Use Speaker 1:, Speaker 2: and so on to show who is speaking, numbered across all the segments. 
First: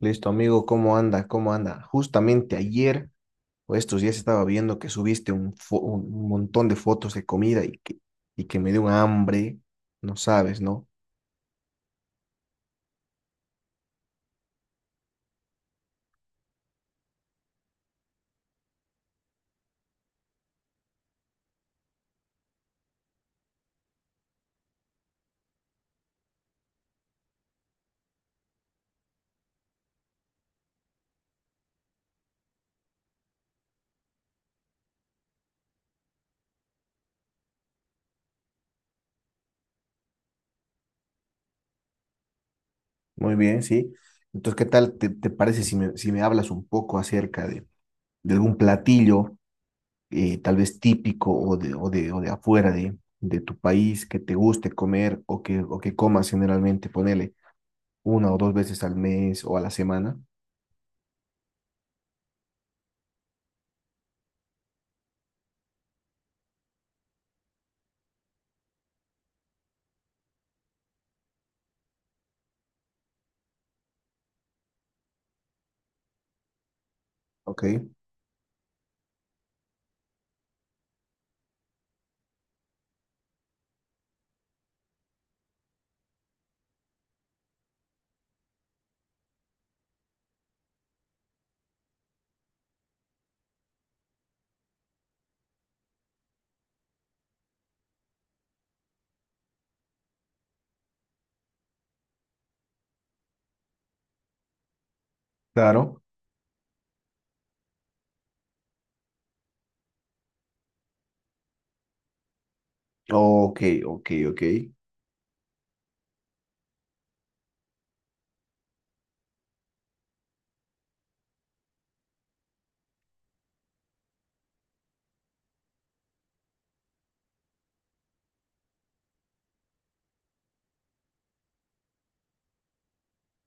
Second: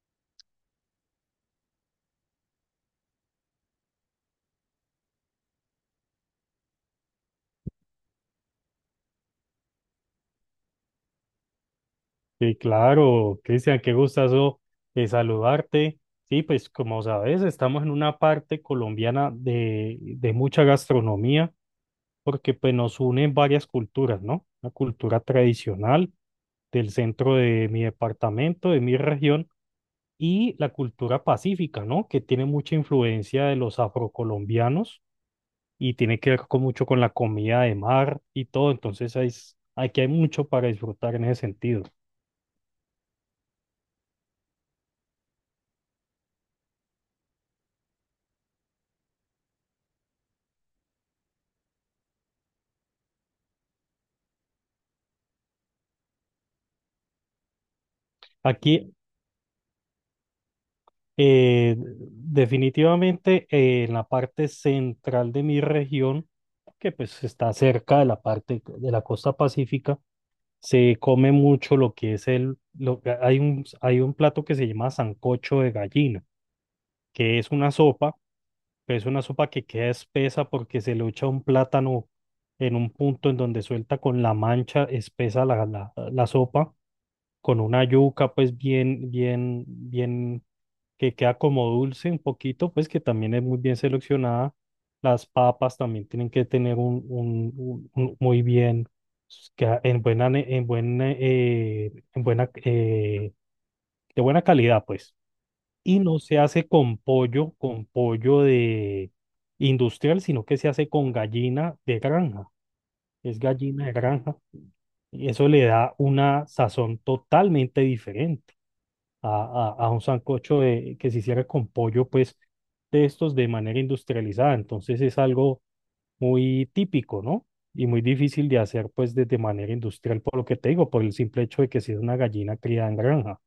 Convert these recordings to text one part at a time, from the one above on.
Speaker 1: Listo, amigo, ¿cómo anda? ¿Cómo anda? Justamente ayer o estos días estaba viendo que subiste un montón de fotos de comida y que me dio un hambre, no sabes, ¿no?
Speaker 2: Sí, claro, Cristian, qué gustazo saludarte. Sí, pues como sabes, estamos en una parte colombiana de mucha gastronomía, porque pues nos unen varias culturas, ¿no? La cultura tradicional del centro de mi departamento, de mi región, y la cultura pacífica, ¿no? Que tiene mucha influencia de los afrocolombianos y tiene que ver con mucho con la comida de mar y todo. Entonces, aquí hay mucho para disfrutar en ese sentido.
Speaker 1: Muy bien, sí. Entonces, ¿qué tal te parece si me hablas un poco acerca de algún platillo, tal vez típico o de afuera de tu país que te guste comer o que comas generalmente, ponele una o dos veces
Speaker 2: Aquí,
Speaker 1: al mes o a la semana?
Speaker 2: Definitivamente en la parte central de mi región, que pues está cerca de la parte de la costa pacífica, se come mucho lo que es el, lo, hay hay un plato que se llama sancocho de gallina, que es
Speaker 1: Ok,
Speaker 2: una sopa, pero es una sopa que queda espesa porque se le echa un plátano en un punto en donde suelta con la mancha espesa la sopa, con una yuca pues bien que queda como dulce un poquito, pues que también es muy bien seleccionada. Las papas también tienen que tener muy bien, que en buena, ne- en buena, de buena calidad, pues. Y
Speaker 1: claro.
Speaker 2: no se hace con pollo de industrial, sino que se hace con gallina de granja. Es
Speaker 1: Ok,
Speaker 2: gallina de
Speaker 1: ok,
Speaker 2: granja.
Speaker 1: ok.
Speaker 2: Y eso le da una sazón totalmente diferente a, a un sancocho que se hiciera con pollo, pues de estos de manera industrializada. Entonces es algo muy típico, ¿no? Y muy difícil de hacer, pues, de manera industrial, por lo que te digo, por el simple hecho de que sea una gallina criada en granja.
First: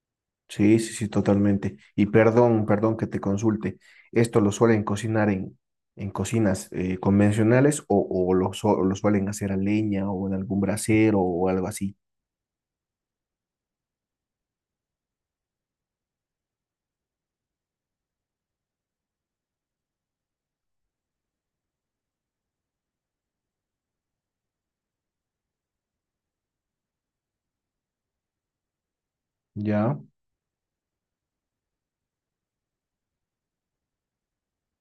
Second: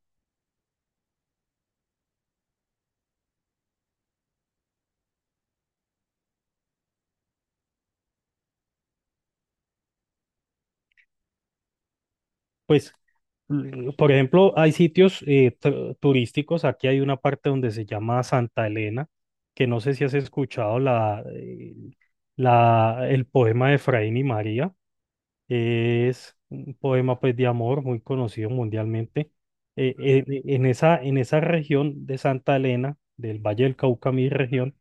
Speaker 1: Sí, sí, sí, totalmente. Y perdón, perdón que te consulte. ¿Esto lo suelen cocinar en cocinas convencionales o lo suelen hacer a leña o en algún brasero o algo así?
Speaker 2: Pues, por ejemplo, hay sitios turísticos. Aquí hay una parte donde se llama Santa Elena, que no sé si has escuchado el poema de Efraín y María. Es un poema pues de amor muy conocido mundialmente.
Speaker 1: Ya,
Speaker 2: En esa región de Santa Elena, del Valle del Cauca, mi región,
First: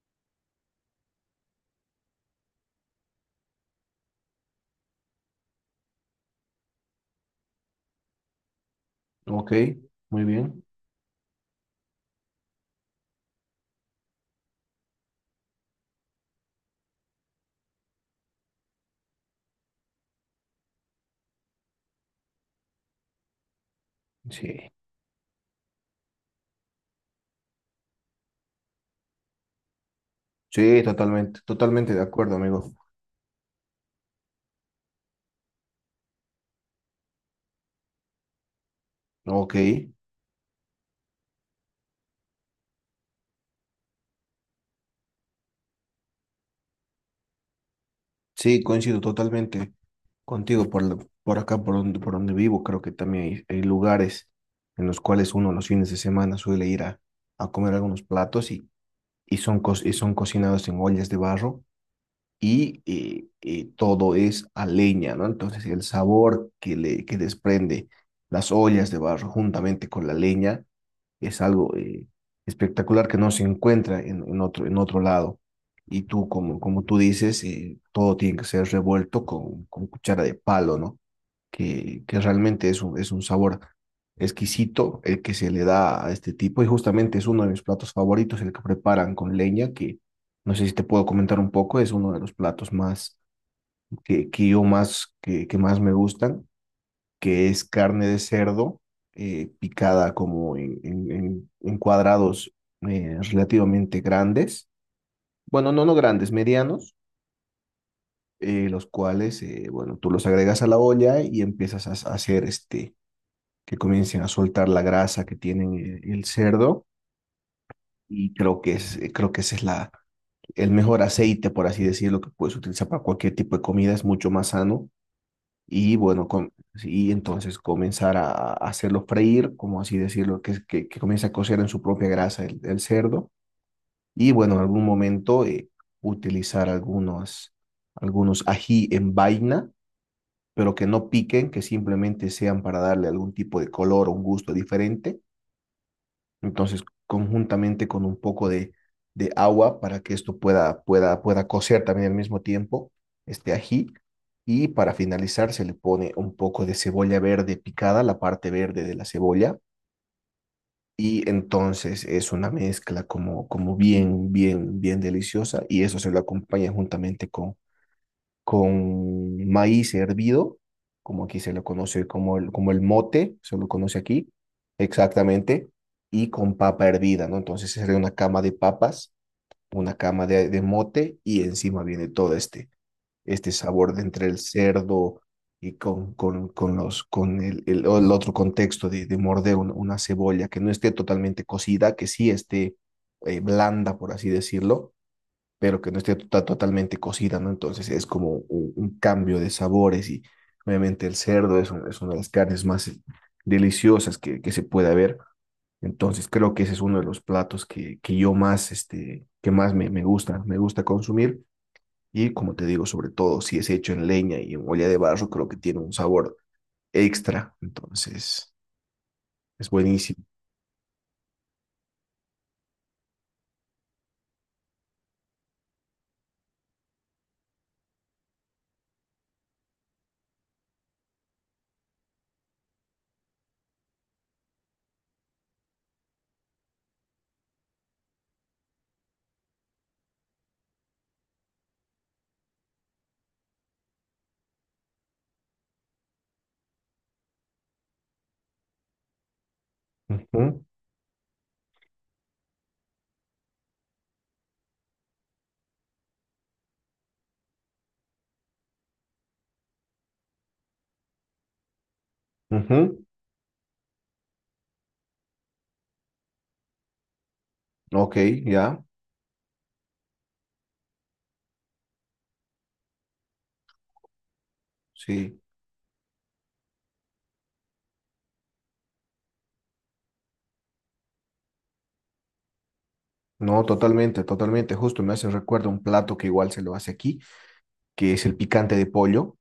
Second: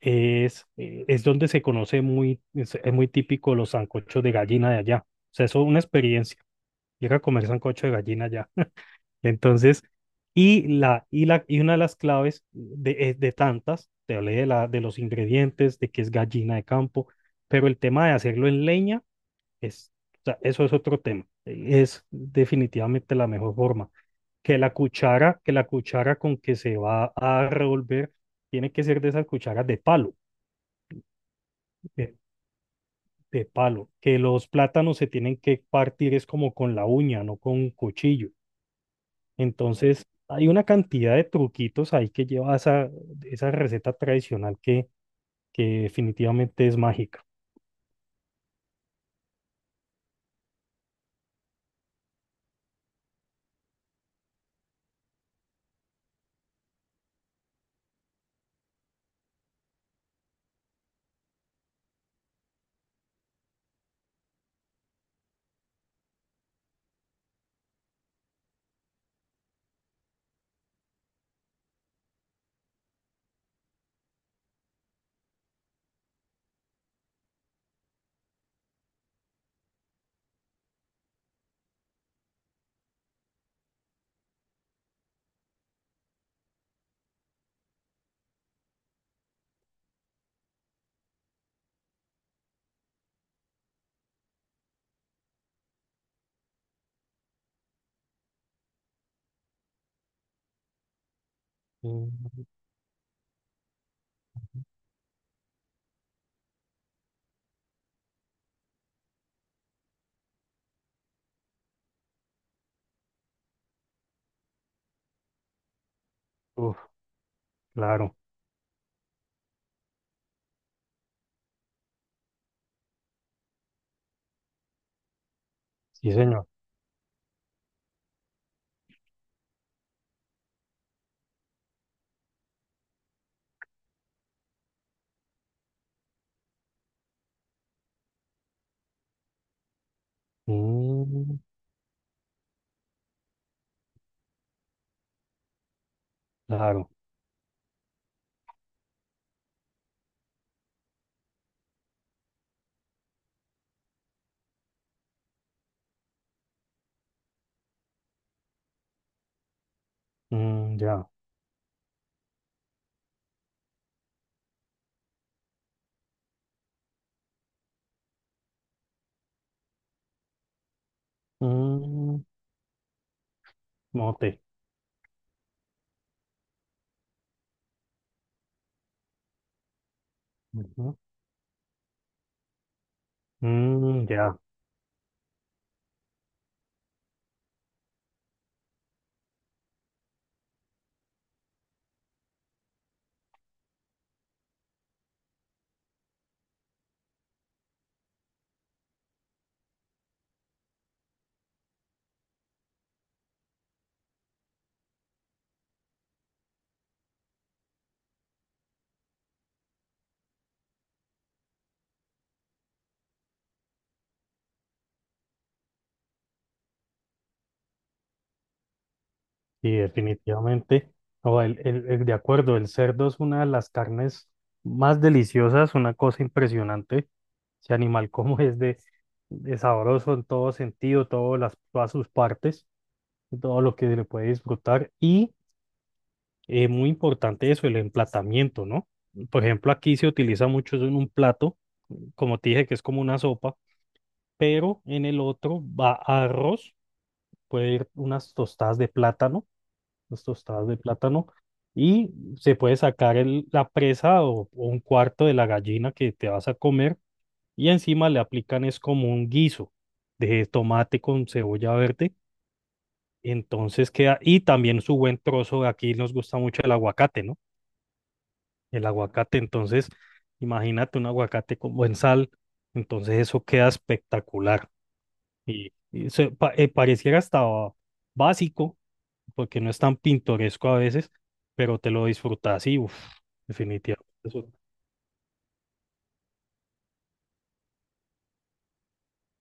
Speaker 2: es donde se conoce es muy típico los sancochos de gallina de allá. O sea, eso es una experiencia, llega a comer sancocho de gallina allá.
Speaker 1: ok,
Speaker 2: Entonces,
Speaker 1: muy bien.
Speaker 2: y una de las claves de tantas, te hablé de los ingredientes, de que es gallina de campo, pero el tema de hacerlo en leña es, o sea, eso es otro tema. Es definitivamente la mejor forma.
Speaker 1: Sí,
Speaker 2: Que la cuchara con que se va a revolver tiene que ser de esas cucharas de palo,
Speaker 1: sí, totalmente, totalmente de
Speaker 2: de,
Speaker 1: acuerdo, amigo.
Speaker 2: de palo. Que los plátanos se tienen que partir es como con la uña, no con un cuchillo.
Speaker 1: Ok,
Speaker 2: Entonces, hay una cantidad de truquitos ahí que lleva esa receta tradicional que definitivamente es mágica.
Speaker 1: sí, coincido totalmente contigo por acá, por donde vivo. Creo que también hay lugares en los cuales uno los fines de semana suele ir a comer algunos platos y y son cocinados en ollas de barro y, todo es a leña, ¿no? Entonces el sabor que desprende las ollas de barro juntamente con la leña es algo espectacular que no se encuentra en otro lado. Y tú, como, como tú dices, todo tiene que ser revuelto con cuchara de palo, ¿no? Que realmente es un sabor exquisito el que se le da a este tipo y justamente es uno de mis platos favoritos, el que preparan con leña, que no sé si te puedo comentar un poco, es uno de los platos más que más me gustan, que es carne de cerdo picada como en
Speaker 2: Mm,
Speaker 1: cuadrados relativamente grandes, bueno, no, no grandes, medianos, los cuales, bueno, tú los agregas a la olla y empiezas a hacer este que comiencen a soltar la grasa que tienen el
Speaker 2: uf,
Speaker 1: cerdo
Speaker 2: claro,
Speaker 1: y creo creo que ese es la, el mejor aceite, por así decirlo, que puedes utilizar para cualquier tipo de comida, es mucho más sano y
Speaker 2: sí,
Speaker 1: bueno,
Speaker 2: señor.
Speaker 1: com- y entonces comenzar a hacerlo freír, como así decirlo, que comience a cocer en su propia grasa el cerdo y bueno, en algún momento utilizar algunos ají en vaina pero que no
Speaker 2: Mm,
Speaker 1: piquen, que simplemente sean para darle algún tipo de color o un gusto diferente. Entonces,
Speaker 2: claro.
Speaker 1: conjuntamente con un poco de agua para que esto pueda cocer también al mismo tiempo, este ají. Y para finalizar, se le pone un poco de cebolla verde picada, la parte verde de la cebolla.
Speaker 2: Mm, ya.
Speaker 1: Y entonces es una mezcla como, como bien, bien, bien deliciosa. Y eso se lo acompaña juntamente con maíz hervido, como aquí se lo conoce
Speaker 2: Mm,
Speaker 1: como como el mote, se lo conoce aquí,
Speaker 2: mote.
Speaker 1: exactamente, y con papa hervida, ¿no? Entonces sería una cama de papas, una cama de
Speaker 2: Ujú.
Speaker 1: mote y encima viene todo este, este sabor de
Speaker 2: Mm,
Speaker 1: entre
Speaker 2: ya,
Speaker 1: el cerdo y con el, el otro contexto de morder una cebolla que no esté totalmente cocida, que sí esté blanda, por así decirlo, pero que no esté to- totalmente cocida, ¿no? Entonces es como un cambio de sabores y obviamente el cerdo es, un- es una de las carnes más deliciosas que se puede ver. Entonces creo que ese es uno de los platos que más me, me gusta consumir. Y como te digo, sobre todo si es hecho en leña y en olla de barro, creo que tiene un sabor extra. Entonces es
Speaker 2: sí,
Speaker 1: buenísimo.
Speaker 2: definitivamente. No, de acuerdo, el cerdo es una de las carnes más deliciosas, una cosa impresionante. Ese animal como es de sabroso en todo sentido, todas sus partes, todo lo que se le puede disfrutar. Y muy importante eso, el emplatamiento, ¿no? Por ejemplo, aquí se utiliza mucho eso en un plato, como te dije, que es como una sopa, pero en el otro va arroz, puede ir unas tostadas de plátano, unas
Speaker 1: Ujú,
Speaker 2: tostadas de plátano, y se puede sacar la presa o un cuarto de la gallina que te vas a comer, y encima le aplican es como un guiso de tomate con cebolla verde,
Speaker 1: ujú.
Speaker 2: entonces queda, y también su buen trozo, aquí nos gusta mucho el aguacate, ¿no?
Speaker 1: Ok, ya,
Speaker 2: El aguacate, entonces imagínate un aguacate con buen sal, entonces eso queda espectacular,
Speaker 1: sí.
Speaker 2: y, pareciera hasta básico porque no es tan pintoresco a veces, pero te lo disfrutas y uff,
Speaker 1: No,
Speaker 2: definitivamente.
Speaker 1: totalmente,
Speaker 2: Eso.
Speaker 1: totalmente. Justo me hace recuerdo un plato que igual se lo hace aquí, que es el picante de pollo,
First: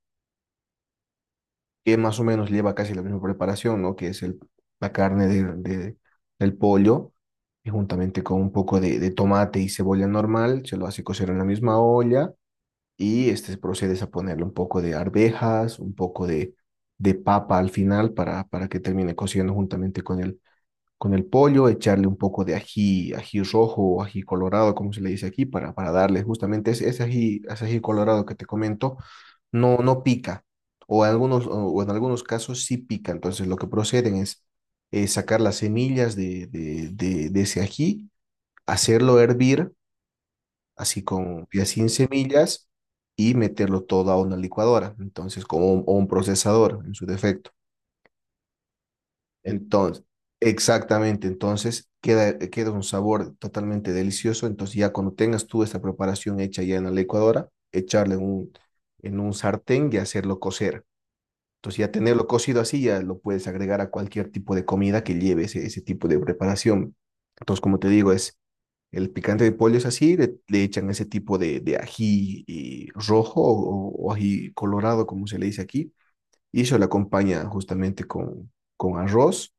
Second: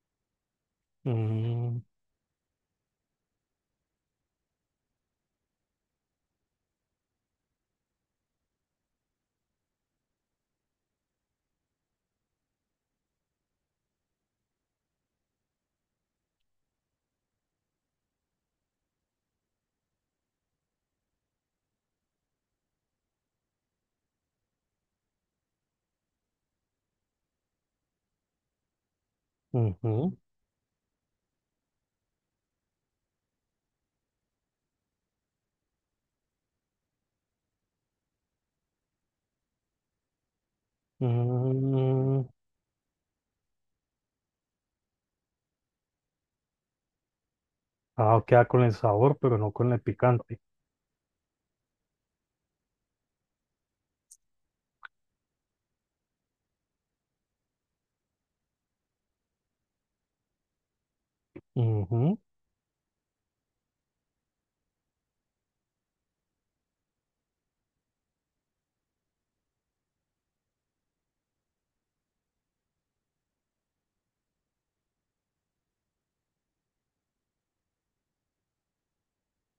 Speaker 2: Mm,
Speaker 1: que más o menos lleva casi la misma preparación, ¿no? Que es la carne del pollo, y juntamente con un poco de tomate y cebolla normal, se lo hace cocer en la misma olla y este procedes a ponerle un poco de arvejas, un poco de papa al final para que termine cociendo juntamente con el pollo, echarle un poco de ají, ají rojo o ají colorado, como se le dice aquí, para darle justamente ese, ese ají colorado que te comento, no, no
Speaker 2: ujú,
Speaker 1: pica, o, algunos, o en algunos casos sí pica. Entonces lo que proceden es sacar las semillas de ese ají, hacerlo hervir, así con ya sin
Speaker 2: mm.
Speaker 1: semillas, y meterlo todo a una licuadora, entonces como un- o un procesador en su defecto.
Speaker 2: Ah, queda con el sabor, pero no con el
Speaker 1: Entonces,
Speaker 2: picante.
Speaker 1: exactamente, entonces queda, queda un sabor totalmente delicioso. Entonces, ya cuando tengas tú esta preparación hecha ya en la licuadora, echarle en un sartén y hacerlo cocer. Entonces, ya
Speaker 2: Ujú.
Speaker 1: tenerlo cocido así, ya lo puedes agregar a cualquier tipo de comida que lleve ese, ese tipo de preparación. Entonces, como te digo, es el picante de pollo es así, le echan ese tipo de ají y rojo o ají colorado, como se le dice aquí, y eso lo acompaña justamente con arroz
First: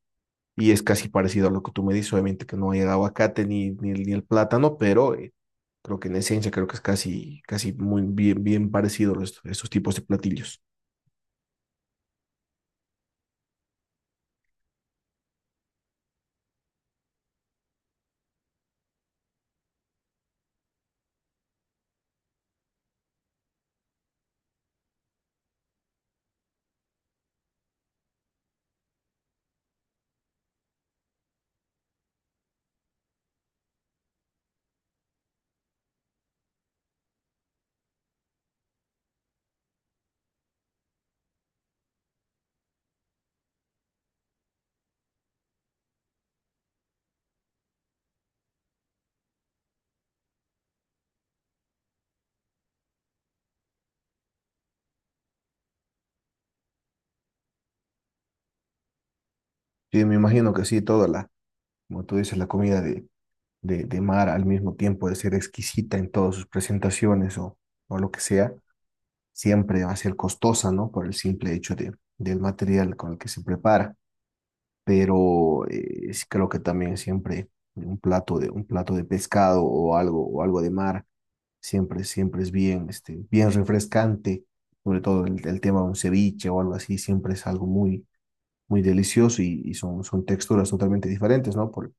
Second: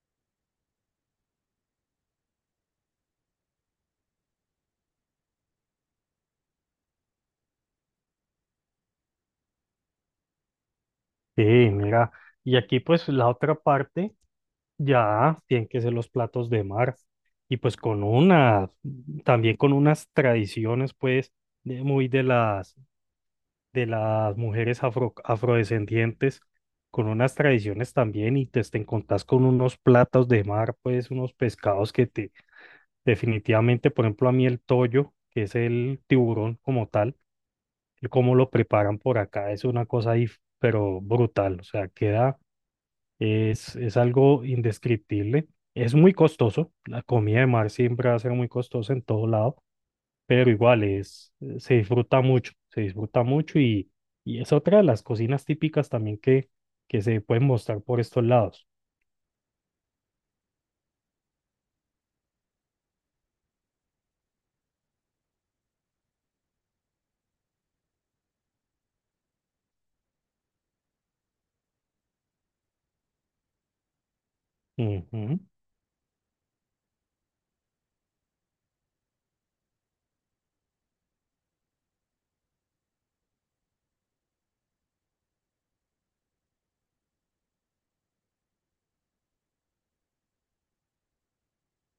Speaker 1: y es casi parecido a lo que tú me dices, obviamente que no hay el aguacate ni el plátano, pero creo que en esencia creo que es casi, casi muy bien, bien parecido a estos, estos tipos de platillos.
Speaker 2: Sí, mira. Y aquí pues la otra parte ya tienen que ser los platos de mar. Y pues con unas, también con unas tradiciones pues muy de las mujeres afrodescendientes, con unas tradiciones también, y te encontrás con unos platos de mar, pues unos pescados que te definitivamente, por ejemplo, a mí el toyo, que es el tiburón como tal, el cómo lo preparan por acá, es una cosa ahí, pero brutal, o sea, queda, es algo indescriptible. Es muy costoso, la comida de mar siempre va a ser muy costosa en todo lado, pero igual es, se disfruta mucho y es otra de las cocinas típicas también que se pueden mostrar por estos lados.
Speaker 1: Sí, me imagino que sí, toda la, como tú dices, la comida de mar al mismo tiempo de ser exquisita en todas sus presentaciones o lo que sea, siempre va a ser costosa, ¿no? Por el simple hecho de, del material con el que se prepara.
Speaker 2: Ujú.
Speaker 1: Pero creo que también siempre un plato de pescado o algo de mar, siempre, siempre es bien, este, bien refrescante, sobre todo el tema de un ceviche o algo así, siempre es algo muy, muy delicioso y son, son texturas totalmente diferentes, ¿no? Por-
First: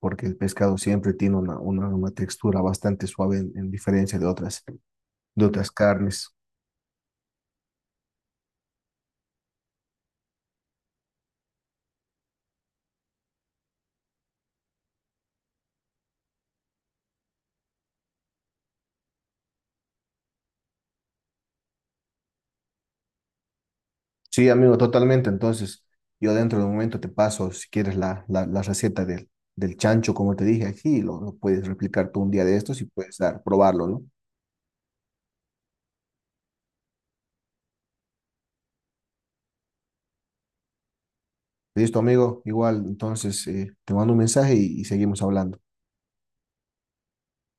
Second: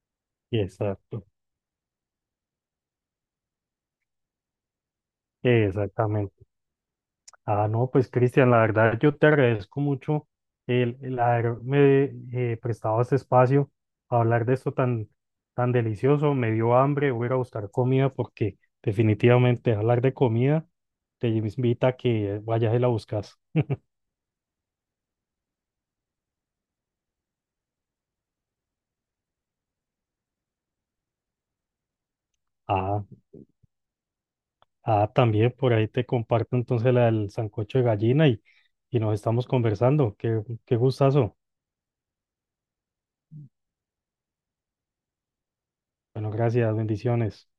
Speaker 1: porque el pescado siempre
Speaker 2: Exacto,
Speaker 1: tiene una, una textura bastante suave en diferencia de otras carnes.
Speaker 2: exactamente. Ah, no, pues Cristian, la verdad yo te agradezco mucho el haberme prestado este espacio a hablar de esto tan, tan delicioso. Me dio hambre, voy a ir a buscar comida porque definitivamente hablar de comida te invita a que vayas y la buscas.
Speaker 1: Sí, amigo, totalmente. Entonces, yo dentro de un momento te paso, si quieres, la receta del, del chancho, como te dije aquí, y lo puedes replicar tú un día de estos y
Speaker 2: Ah.
Speaker 1: puedes dar, probarlo, ¿no?
Speaker 2: Ah, también por ahí te comparto entonces la del sancocho de gallina y nos estamos conversando. Qué gustazo.
Speaker 1: Listo, amigo, igual, entonces, te mando un mensaje y seguimos hablando.
Speaker 2: Bueno, gracias, bendiciones.